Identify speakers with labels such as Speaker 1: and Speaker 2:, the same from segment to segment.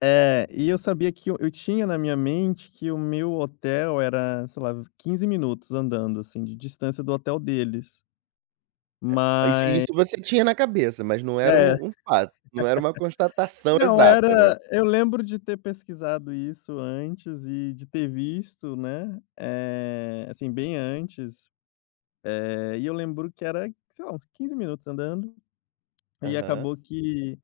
Speaker 1: É, e eu sabia que eu eu tinha na minha mente que o meu hotel era, sei lá, 15 minutos andando, assim, de distância do hotel deles.
Speaker 2: É, isso e
Speaker 1: Ma
Speaker 2: isso você tinha na cabeça, mas não
Speaker 1: É.
Speaker 2: era um um fato. Não era uma constatação
Speaker 1: Não,
Speaker 2: exata, né.
Speaker 1: era eu lembro de ter pesquisado isso antes, e de ter visto, né, eh, assim, bem antes, eh, e eu lembro que era, sei lá, uns 15 minutos andando, e
Speaker 2: Aham.
Speaker 1: acabou que,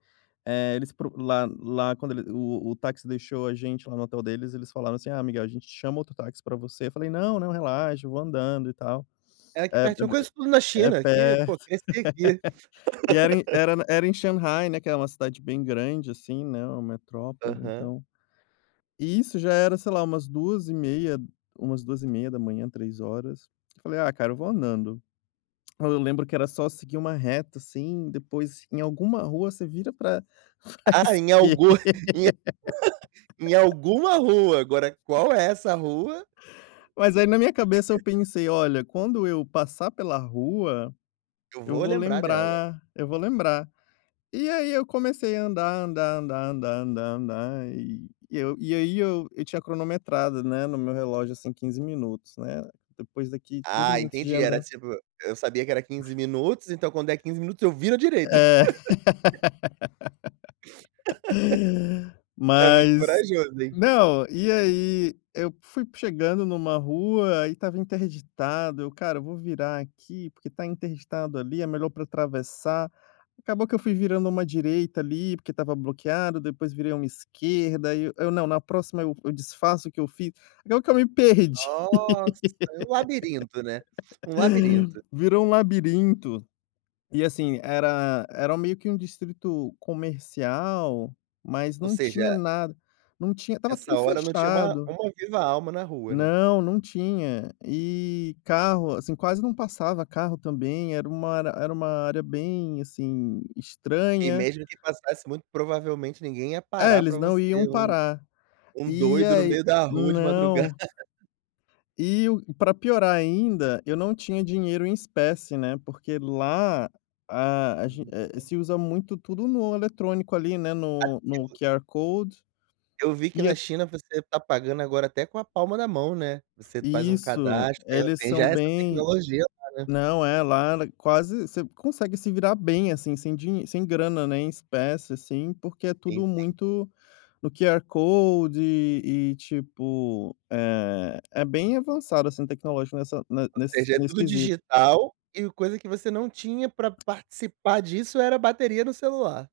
Speaker 1: eh, eles procu lá lá quando ele o o táxi deixou a gente lá no hotel deles, eles falaram assim: "Ah Miguel, a gente chama outro táxi pra você", eu falei: "Não, não, relaxa, eu vou andando, e tal".
Speaker 2: "É aqui
Speaker 1: É é
Speaker 2: pertinho,
Speaker 1: b
Speaker 2: conheço tudo na
Speaker 1: é perto
Speaker 2: China, aqui, pô, cresci aqui".
Speaker 1: e era em era na era em Xangai, né, que é uma cidade bem grande, assim, né, uma metrópole,
Speaker 2: Aham.
Speaker 1: então. E isso já era, sei lá, umas 2 e meia umas 2h30, 3 horas, eu falei: "Ah, cara eu vou andando". Aí eu lembro que era só seguir uma reta, assim, depois em alguma rua você vira pra pra
Speaker 2: Ah, em
Speaker 1: esquer
Speaker 2: algum em em alguma rua, agora, qual é essa rua.
Speaker 1: Mas aí, na minha cabeça, eu pensei: "Olha, quando eu passar pela rua,
Speaker 2: "Eu
Speaker 1: eu
Speaker 2: vou
Speaker 1: vou
Speaker 2: lembrar dela".
Speaker 1: lembrar Eu vou lembrar". E aí eu comecei a andar, andar, andar, andar, andar, andar, e eu e aí eu eu tinha cronometrado, né, no meu relógio, assim, 15 minutos, né. Depois daqui 15
Speaker 2: Ah,
Speaker 1: minutos de
Speaker 2: entendi, era
Speaker 1: andar
Speaker 2: tipo, "eu sabia que era 15 minutos, então quando der 15 minutos, eu viro à direita".
Speaker 1: É.
Speaker 2: É muito
Speaker 1: Mas
Speaker 2: corajoso, hein.
Speaker 1: não, e aí eu p fui chegando numa rua, e estava interditado, eu: "Cara, eu vou virar aqui, porque tá interditado ali, é melhor pra atravessar". Acabou que eu fui virando uma direita, ali, porque estava bloqueado, depois virei uma esquerda, aí eu eu, "não, na próxima, eu eu disfaço o que eu fiz", acabou que eu me perdi.
Speaker 2: Nossa, um labirinto, né. Um labirinto.
Speaker 1: Virou um labirinto. E assim, era era meio que um distrito comercial, mas
Speaker 2: Ou
Speaker 1: não tinha
Speaker 2: seja
Speaker 1: nada, não tinha estava
Speaker 2: essa
Speaker 1: tudo
Speaker 2: hora não tinha uma
Speaker 1: fechado.
Speaker 2: uma viva alma na rua, né.
Speaker 1: Não, não tinha. E carro, assim, quase não passava carro também, era uma era era uma área bem, assim,
Speaker 2: E
Speaker 1: estranha.
Speaker 2: mesmo que passasse, muito provavelmente ninguém ia
Speaker 1: É,
Speaker 2: parar pra
Speaker 1: eles não
Speaker 2: você
Speaker 1: iam
Speaker 2: um
Speaker 1: parar.
Speaker 2: um
Speaker 1: E
Speaker 2: doido no
Speaker 1: aí
Speaker 2: meio da rua, de madru
Speaker 1: não E o pra piorar ainda, eu não tinha dinheiro em espécie, né, porque lá, ah, a gen eh,
Speaker 2: [unintelligible]
Speaker 1: se usa muito tudo no eletrônico, ali, né, no no
Speaker 2: [unintelligible]
Speaker 1: QR Code,
Speaker 2: Eu vi que
Speaker 1: e
Speaker 2: na
Speaker 1: é
Speaker 2: China, você está pagando agora até com a palma na mão, né. Você faz um
Speaker 1: Isso.
Speaker 2: cadastro, tem a
Speaker 1: Eles
Speaker 2: tem já
Speaker 1: são
Speaker 2: essa
Speaker 1: bem
Speaker 2: tecnologia lá, né.
Speaker 1: não, é, lá ela quase você consegue se virar bem, assim, sem dinhe sem grana, né, em espécie, assim, porque é
Speaker 2: Sim,
Speaker 1: tudo
Speaker 2: sim.
Speaker 1: muito no QR Code, e tipo, eh, é bem avançado, assim, tecnológico nessa ne
Speaker 2: Ou
Speaker 1: nesse
Speaker 2: seja, é
Speaker 1: nesse
Speaker 2: tudo
Speaker 1: quesito.
Speaker 2: digital, e coisa que você não tinha pra participar disso, era bateria no celular.